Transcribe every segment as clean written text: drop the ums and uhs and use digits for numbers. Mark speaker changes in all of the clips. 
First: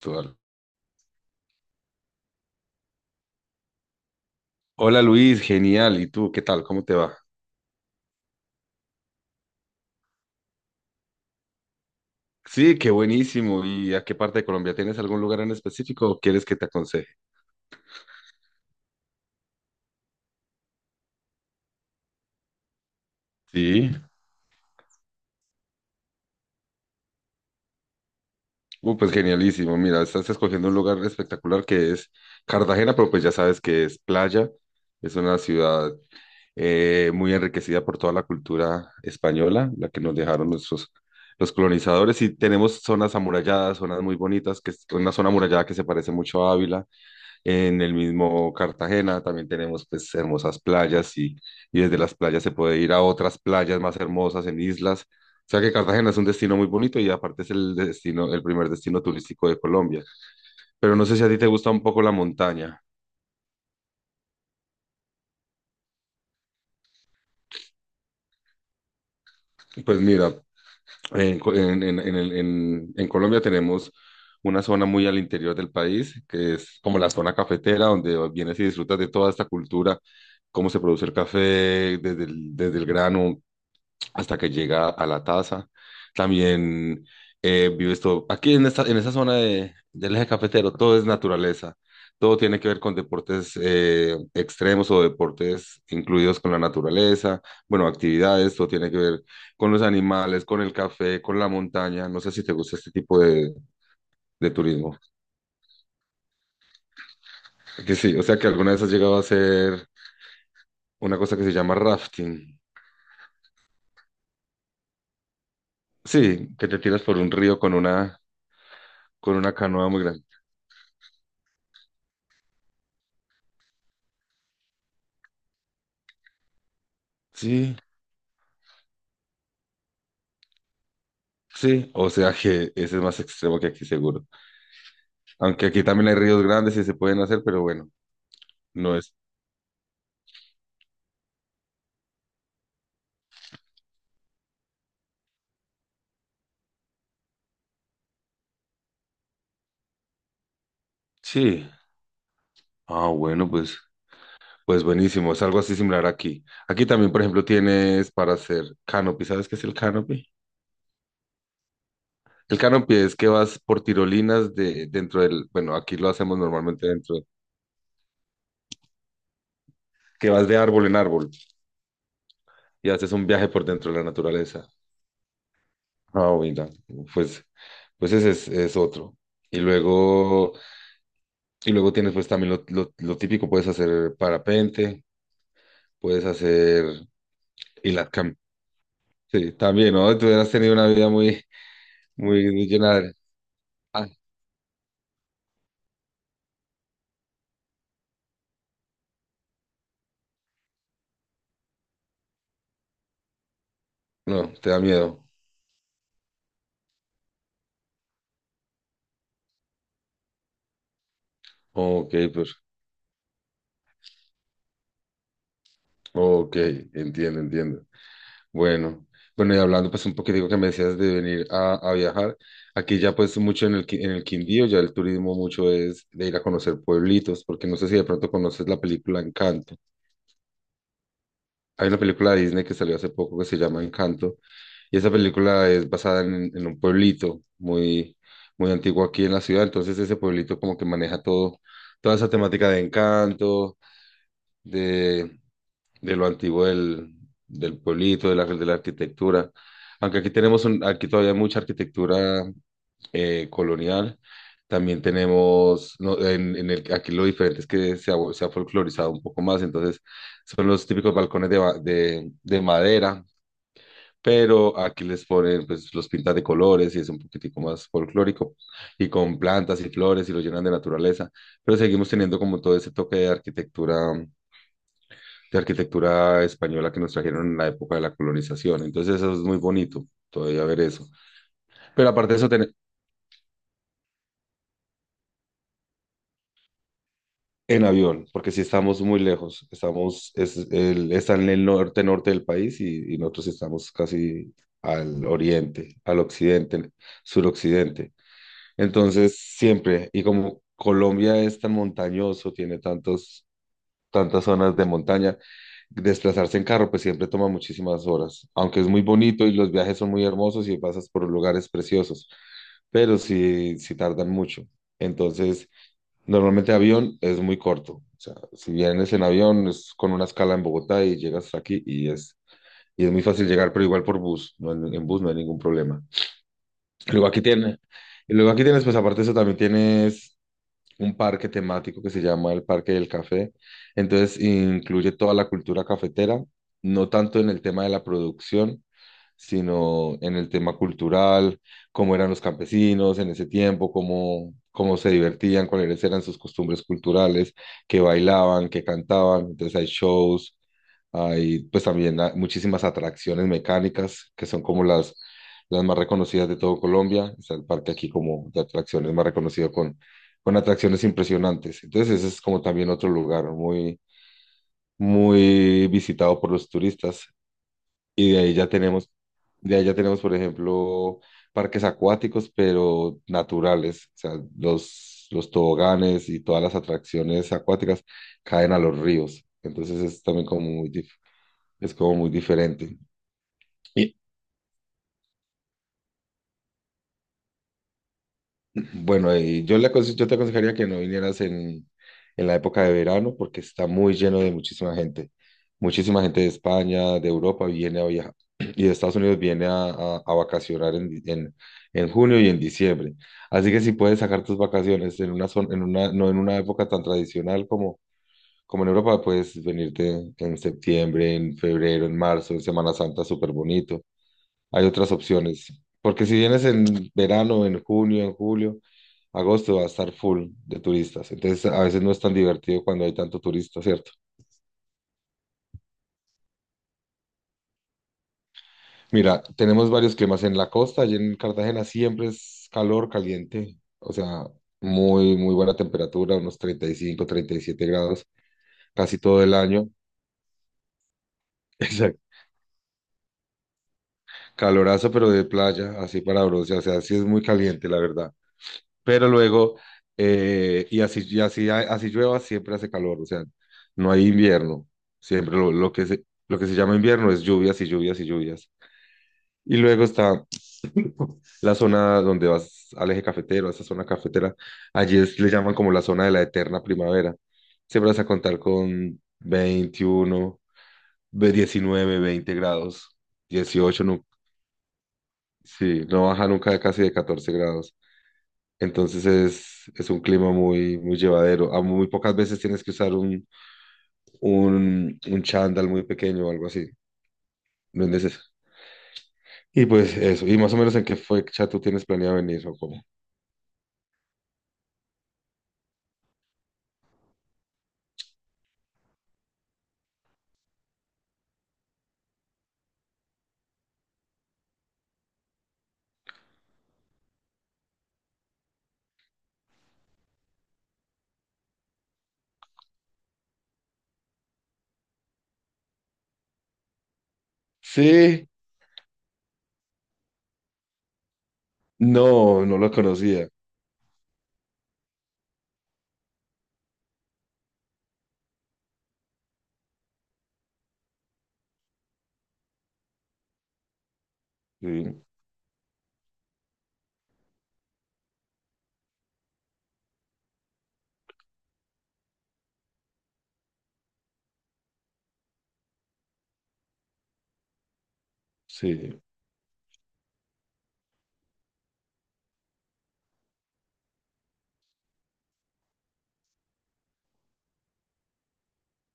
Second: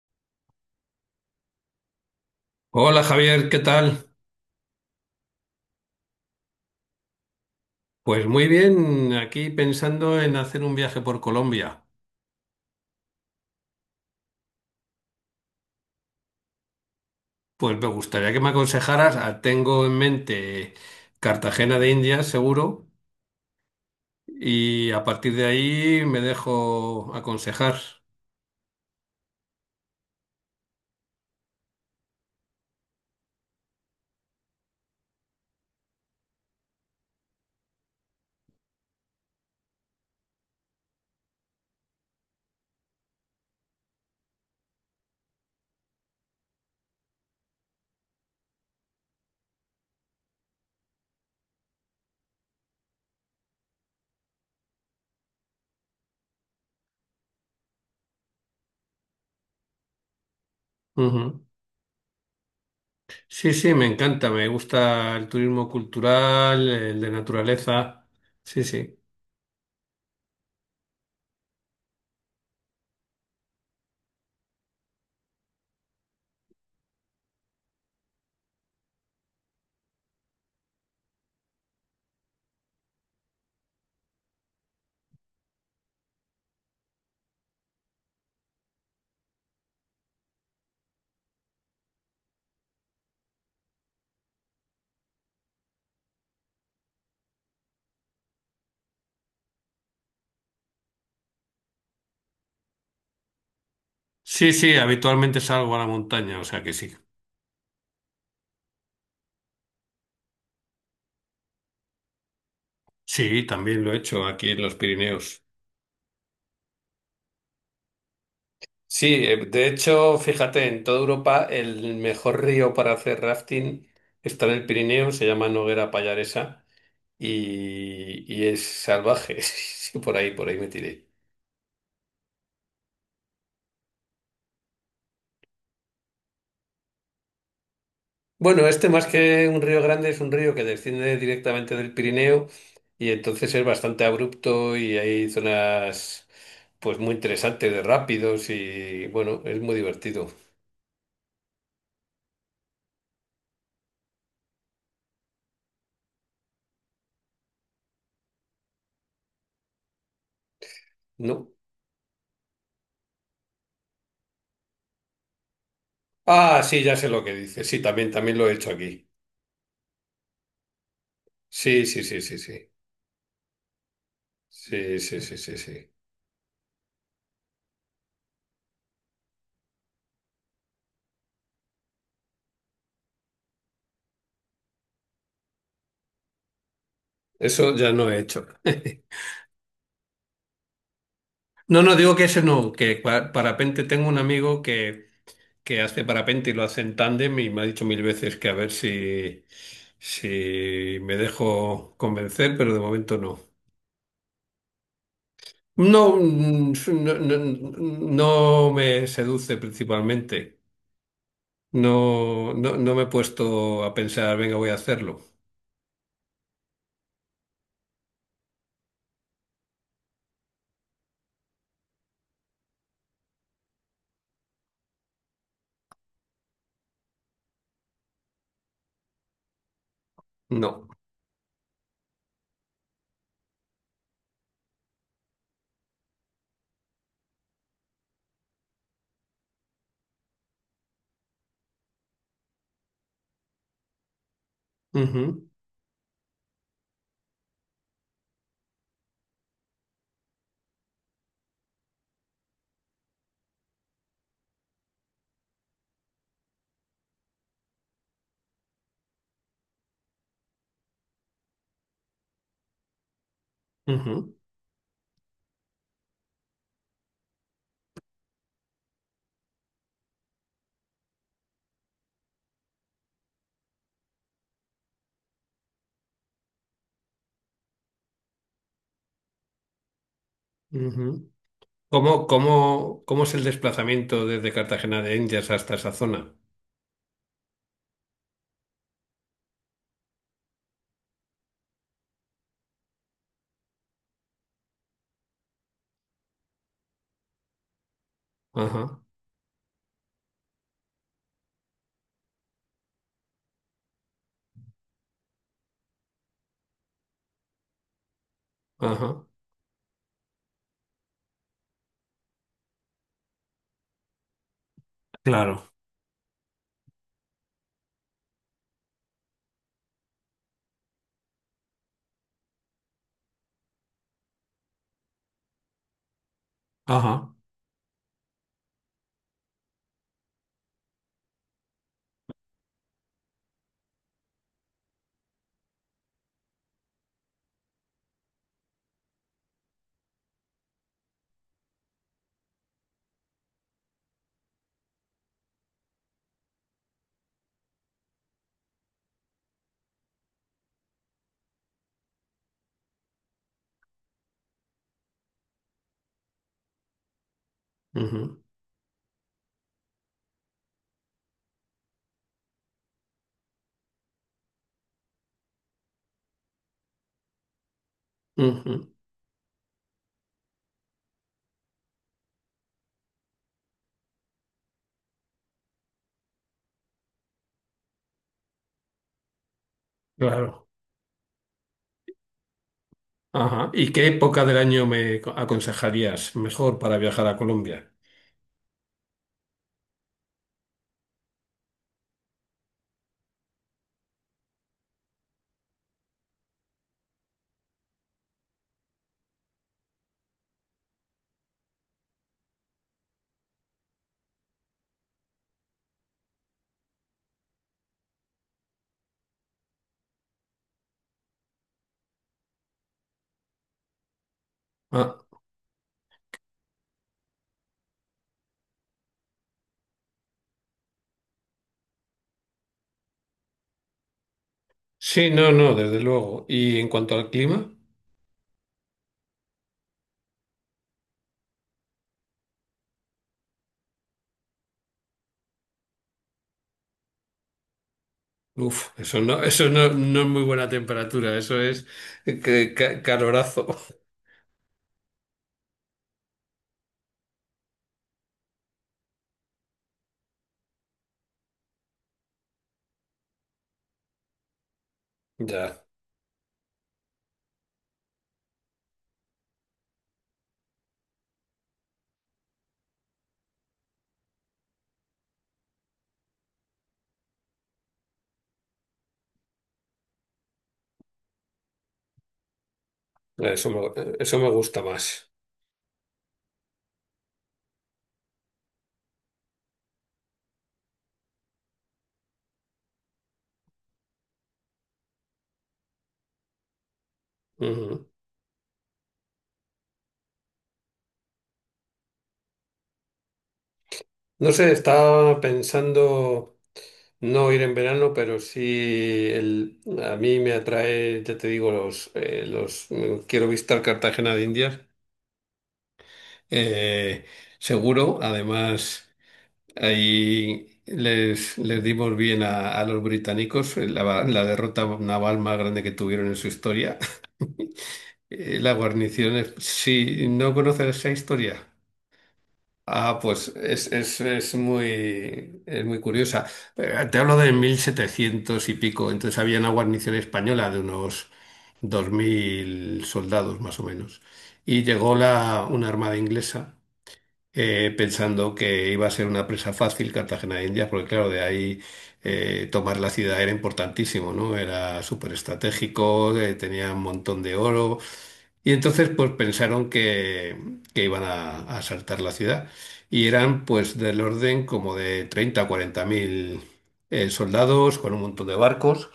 Speaker 1: Actual.
Speaker 2: Hola Javier, ¿qué tal?
Speaker 1: Hola Luis, genial. ¿Y tú qué tal? ¿Cómo te va?
Speaker 2: Pues muy bien, aquí pensando en hacer un viaje por Colombia.
Speaker 1: Sí, qué buenísimo. ¿Y a qué parte de Colombia? ¿Tienes algún lugar en específico o quieres que te aconseje?
Speaker 2: Pues me gustaría que me aconsejaras, tengo en mente Cartagena de Indias, seguro,
Speaker 1: Sí.
Speaker 2: y a partir de ahí me dejo aconsejar.
Speaker 1: Pues genialísimo. Mira, estás escogiendo un lugar espectacular que es Cartagena, pero pues ya sabes que es playa. Es una ciudad muy enriquecida por toda la cultura española, la que nos dejaron nuestros los colonizadores. Y tenemos zonas amuralladas, zonas muy bonitas, que es una zona amurallada que se parece mucho a Ávila. En el mismo Cartagena también tenemos pues hermosas playas y desde las playas se puede ir a otras playas más hermosas en islas. O sea que Cartagena es un destino muy bonito y aparte es el destino, el primer destino turístico de Colombia. Pero no sé si a ti
Speaker 2: Ujú.
Speaker 1: te gusta un poco la montaña.
Speaker 2: Sí, sí, me encanta, me gusta el turismo cultural, el de naturaleza. Sí, sí.
Speaker 1: Pues mira, en, Co- en, el- en Colombia tenemos una zona muy al interior del país, que es como la zona cafetera, donde vienes y disfrutas de toda esta cultura, cómo se produce el café, desde el grano, hasta que llega a la taza. También vives todo, aquí en esta, zona del eje cafetero, todo es naturaleza, todo tiene que ver con deportes extremos o deportes incluidos con la naturaleza, bueno, actividades, todo tiene que ver con los animales, con el café, con la montaña, no sé si te gusta este tipo de
Speaker 2: Sí, sí,
Speaker 1: turismo,
Speaker 2: habitualmente salgo a la montaña, o sea que sí.
Speaker 1: que sí, o sea que alguna vez has llegado a hacer una cosa que se llama rafting,
Speaker 2: Sí, también lo he hecho aquí en los Pirineos.
Speaker 1: sí, que te tiras por un río con una,
Speaker 2: Sí,
Speaker 1: con una
Speaker 2: de
Speaker 1: canoa muy
Speaker 2: hecho,
Speaker 1: grande.
Speaker 2: fíjate, en toda Europa el mejor río para hacer rafting está en el Pirineo, se llama Noguera Pallaresa
Speaker 1: Sí,
Speaker 2: y es salvaje. Sí, por ahí me tiré.
Speaker 1: sí, o sea que ese es más extremo que aquí seguro. Aunque aquí también hay ríos grandes y se pueden hacer, pero bueno,
Speaker 2: Bueno, este
Speaker 1: no
Speaker 2: más
Speaker 1: es.
Speaker 2: que un río grande es un río que desciende directamente del Pirineo y entonces es bastante abrupto y hay zonas pues muy interesantes de rápidos y bueno, es muy divertido,
Speaker 1: Sí. Ah, bueno, pues buenísimo. Es algo así similar aquí. Aquí también, por ejemplo, tienes para hacer canopy. ¿Sabes qué es el canopy?
Speaker 2: ¿no?
Speaker 1: El canopy es que vas por tirolinas de dentro del, bueno, aquí lo hacemos
Speaker 2: Ah, sí,
Speaker 1: normalmente
Speaker 2: ya sé
Speaker 1: dentro,
Speaker 2: lo que dices. Sí, también, también lo he hecho aquí.
Speaker 1: que vas de árbol en árbol
Speaker 2: Sí, sí, sí, sí, sí.
Speaker 1: y haces un viaje por dentro de la naturaleza.
Speaker 2: Sí, sí, sí, sí, sí.
Speaker 1: Ah, mira, pues, pues ese es otro. Y luego. Y luego tienes pues también lo típico, puedes hacer parapente, puedes hacer
Speaker 2: Eso ya no he
Speaker 1: hilatcam.
Speaker 2: hecho.
Speaker 1: Sí, también, ¿no? Tú has tenido una vida muy,
Speaker 2: No, no, digo que ese
Speaker 1: muy
Speaker 2: no, que
Speaker 1: llena de.
Speaker 2: parapente
Speaker 1: Ah,
Speaker 2: tengo un amigo que hace parapente y lo hace en tándem y me ha dicho mil veces que a ver si, si me dejo convencer, pero de momento no.
Speaker 1: no, te da miedo.
Speaker 2: No, no, no, no me seduce principalmente.
Speaker 1: Ok,
Speaker 2: No,
Speaker 1: pues,
Speaker 2: no, no me he puesto a pensar, venga, voy a hacerlo.
Speaker 1: ok, entiendo, entiendo. Bueno, bueno, y hablando pues un poquitico que me decías de venir a viajar, aquí ya pues mucho en el Quindío, ya el turismo mucho es de ir a conocer pueblitos, porque no sé si de pronto conoces la película Encanto.
Speaker 2: No.
Speaker 1: Hay una película de Disney que salió hace poco que se llama Encanto y esa película es basada en un pueblito muy, muy antiguo aquí en la ciudad, entonces ese pueblito como que maneja todo, toda esa temática de encanto, de,
Speaker 2: Ujú,
Speaker 1: de lo antiguo del pueblito, de la arquitectura. Aunque aquí tenemos aquí todavía hay mucha arquitectura colonial. También tenemos, no, aquí lo diferente es que se ha folclorizado un poco más, entonces son los típicos balcones de madera,
Speaker 2: ujú,
Speaker 1: pero aquí les ponen, pues los pintan de colores y es un poquitico más folclórico, y con plantas y flores y lo llenan de naturaleza, pero seguimos teniendo como todo ese toque de arquitectura española que nos trajeron en la época de la colonización, entonces eso es muy bonito, todavía ver eso.
Speaker 2: ujú.
Speaker 1: Pero
Speaker 2: ¿Cómo,
Speaker 1: aparte de eso,
Speaker 2: cómo, cómo es el desplazamiento desde Cartagena de Indias hasta esa zona?
Speaker 1: En avión, porque si estamos muy lejos, está en el norte del país y nosotros estamos casi al oriente, al occidente, suroccidente.
Speaker 2: Ajá,
Speaker 1: Entonces, siempre, y como Colombia es tan montañoso, tiene tantas zonas de montaña, desplazarse en carro, pues siempre toma muchísimas horas, aunque es muy
Speaker 2: ajá,
Speaker 1: bonito y los viajes son muy hermosos y pasas por lugares preciosos, pero sí, sí tardan mucho.
Speaker 2: Claro,
Speaker 1: Entonces, normalmente avión es muy corto. O sea, si vienes en avión es con una escala en Bogotá y llegas aquí y es muy fácil llegar, pero igual por bus, en bus no hay ningún problema. Luego
Speaker 2: ajá.
Speaker 1: aquí tiene, y luego aquí tienes, pues aparte de eso también tienes un parque temático que se llama el Parque del Café. Entonces incluye toda la cultura cafetera, no tanto en el tema de la producción, sino en el tema cultural, cómo eran los campesinos en ese tiempo, cómo se divertían, cuáles eran sus costumbres culturales, qué bailaban, qué cantaban. Entonces hay shows, hay pues también muchísimas atracciones mecánicas que son como las más reconocidas de todo Colombia. Está el parque aquí
Speaker 2: Ujú,
Speaker 1: como de atracciones más reconocido con atracciones impresionantes. Entonces ese es como también otro lugar muy, muy visitado por los turistas. Y de ahí ya
Speaker 2: ujú,
Speaker 1: tenemos, de ahí ya tenemos, por ejemplo, parques acuáticos, pero naturales. O sea, los toboganes y todas las atracciones acuáticas caen a los ríos. Entonces es también como
Speaker 2: claro,
Speaker 1: muy, dif- es como muy diferente.
Speaker 2: ajá. ¿Y qué
Speaker 1: Y,
Speaker 2: época del año me aconsejarías mejor para viajar a Colombia?
Speaker 1: bueno, yo te aconsejaría que no vinieras en la época de verano porque está muy lleno de muchísima gente. Muchísima gente de España, de Europa viene a viajar y de Estados Unidos viene a vacacionar en junio y en diciembre. Así que si puedes sacar tus vacaciones en una, zon- en una, no en una época tan tradicional como en Europa, puedes venirte en septiembre, en febrero, en marzo, en Semana Santa, súper bonito. Hay otras
Speaker 2: Ah,
Speaker 1: opciones. Porque si vienes en verano, en junio, en julio, agosto va a estar full de turistas. Entonces a veces no es tan divertido cuando hay tanto turista, ¿cierto?
Speaker 2: sí, no, no, desde luego. ¿Y en cuanto al clima?
Speaker 1: Mira, tenemos varios climas en la costa. Allí en Cartagena siempre es calor, caliente. O sea, muy, muy buena temperatura, unos 30 35, 37 grados
Speaker 2: Uf,
Speaker 1: casi todo el
Speaker 2: eso no,
Speaker 1: año.
Speaker 2: no es muy buena temperatura, eso es
Speaker 1: Exacto.
Speaker 2: calorazo.
Speaker 1: Calorazo, pero de playa, así para bronce. O sea, sí es muy caliente, la verdad. Pero luego, así llueva, siempre hace calor, o sea, no hay invierno, siempre
Speaker 2: Ya,
Speaker 1: lo que se llama invierno es lluvias y lluvias y lluvias. Y luego está la zona donde vas al eje cafetero, a esa zona cafetera, allí le llaman como la zona de la eterna primavera. Siempre vas a contar con 21 19 20 grados,
Speaker 2: eso me,
Speaker 1: 18 no,
Speaker 2: eso me gusta más.
Speaker 1: sí, no baja nunca de casi de 14 grados. Entonces es un clima muy, muy llevadero. A muy pocas veces tienes que usar un chándal muy pequeño o algo así. No
Speaker 2: Ujú.
Speaker 1: es necesario. Y pues eso. ¿Y más o menos en qué fecha tú tienes planeado venir o cómo?
Speaker 2: No sé, estaba pensando. No ir en verano, pero sí el, a mí me atrae, ya te digo, los quiero visitar Cartagena de Indias, eh, seguro. Además, ahí les, les dimos bien a los británicos la, la derrota naval más grande que tuvieron en su historia.
Speaker 1: Sí,
Speaker 2: La guarnición, si no conoces esa historia.
Speaker 1: no, no lo
Speaker 2: Ah, pues
Speaker 1: conocía.
Speaker 2: es muy curiosa. Te hablo de 1700 y pico, entonces había una guarnición española de unos 2000 soldados más o menos. Y llegó
Speaker 1: Sí,
Speaker 2: la, una armada inglesa pensando que iba a ser una presa fácil Cartagena de Indias, porque claro, de ahí tomar la ciudad era importantísimo, ¿no? Era súper estratégico, tenía un montón de oro. Y entonces
Speaker 1: sí.
Speaker 2: pues pensaron que iban a asaltar la ciudad y eran pues del orden como de 30 a 40 mil soldados con un montón de barcos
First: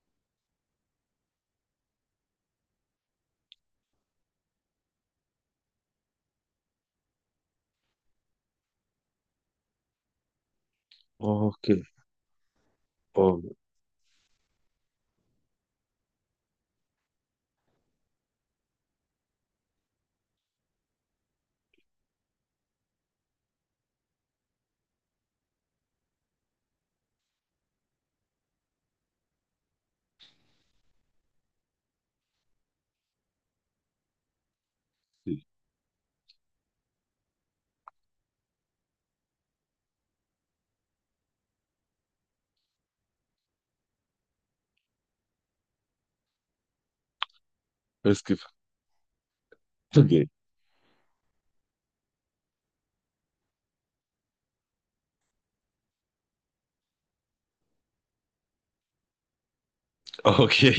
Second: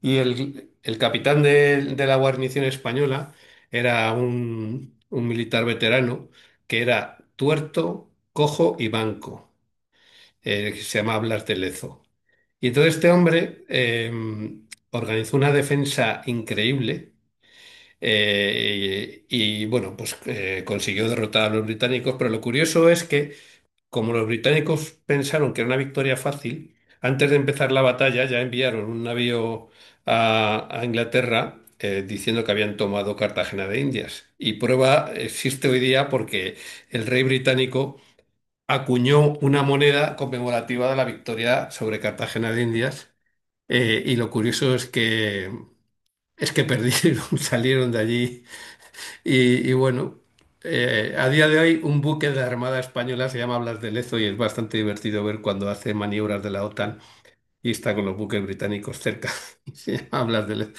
Speaker 2: y el capitán de la guarnición española era un militar veterano que era tuerto, cojo y manco, que se llamaba Blas de
Speaker 1: Ok,
Speaker 2: Lezo. Y entonces este
Speaker 1: oh,
Speaker 2: hombre organizó una defensa increíble y, bueno, pues consiguió derrotar a los británicos, pero lo curioso es que como los británicos pensaron que era una victoria fácil, antes de empezar la batalla ya enviaron un navío a Inglaterra diciendo que habían tomado Cartagena de Indias. Y prueba
Speaker 1: sí.
Speaker 2: existe hoy día porque el rey británico acuñó una moneda conmemorativa de la victoria sobre Cartagena de Indias. Y lo curioso es que perdieron, salieron de
Speaker 1: Es que. Ok.
Speaker 2: allí y bueno, a día de hoy un buque de la Armada Española se llama Blas de Lezo y es bastante divertido ver cuando hace maniobras de la OTAN y está con los buques británicos cerca. Y se llama Blas de
Speaker 1: Ok.
Speaker 2: Lezo.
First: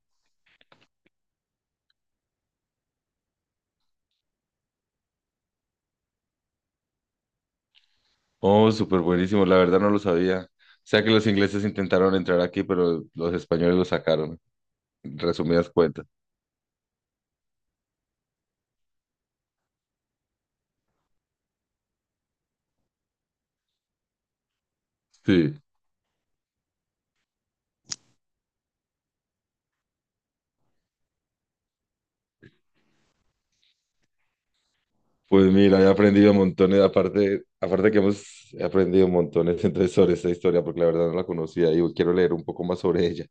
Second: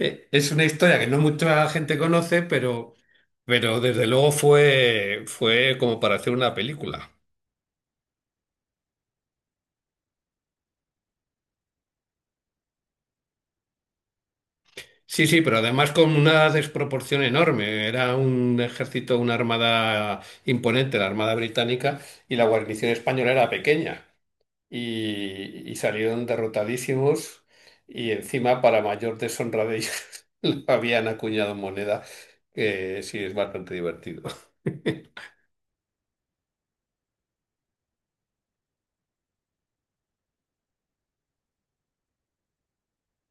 Speaker 2: Es una historia que no mucha gente conoce, pero desde luego fue, fue como para hacer una película.
Speaker 1: Oh, súper buenísimo. La verdad no lo sabía. O sea que los ingleses intentaron entrar aquí, pero los españoles lo sacaron. En
Speaker 2: Sí, sí, pero
Speaker 1: resumidas
Speaker 2: además
Speaker 1: cuentas.
Speaker 2: con una desproporción enorme. Era un ejército, una armada imponente, la Armada Británica, y la guarnición española era pequeña.
Speaker 1: Sí.
Speaker 2: Y, y salieron derrotadísimos y encima para mayor deshonra de ellos le habían acuñado moneda, que sí es bastante divertido.
Speaker 1: Pues mira, he aprendido montones, aparte que hemos he aprendido montones entonces sobre esta historia, porque la verdad no la conocía y quiero leer un poco más sobre ella.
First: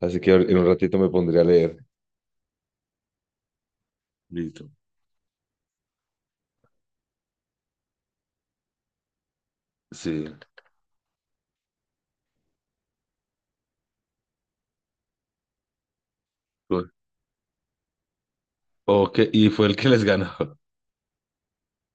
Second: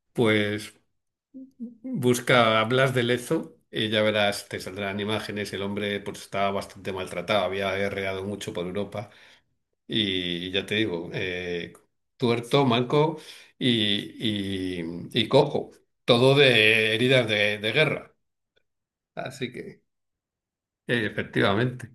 Speaker 1: Así que en un
Speaker 2: Pues
Speaker 1: ratito me pondré a leer.
Speaker 2: busca Blas de Lezo y ya verás, te
Speaker 1: Listo.
Speaker 2: saldrán imágenes, el hombre pues estaba bastante maltratado, había guerreado mucho por Europa y
Speaker 1: Sí.
Speaker 2: y ya te digo, tuerto, manco y cojo, todo
Speaker 1: Cool.
Speaker 2: de heridas de guerra.
Speaker 1: Ok, y
Speaker 2: Así
Speaker 1: fue el
Speaker 2: que,
Speaker 1: que les ganó.
Speaker 2: efectivamente.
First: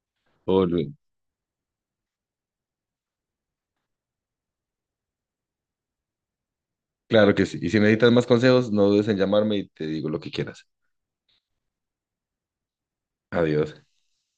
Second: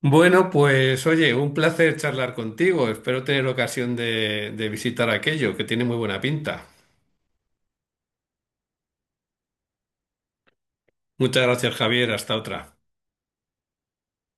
Speaker 2: Bueno,
Speaker 1: Oh, no.
Speaker 2: pues oye, un placer charlar contigo. Espero tener ocasión de visitar aquello, que tiene muy buena pinta.
Speaker 1: Claro que sí. Y si necesitas más consejos, no dudes en llamarme y te digo lo que quieras.
Speaker 2: Muchas gracias, Javier. Hasta otra.
Speaker 1: Adiós.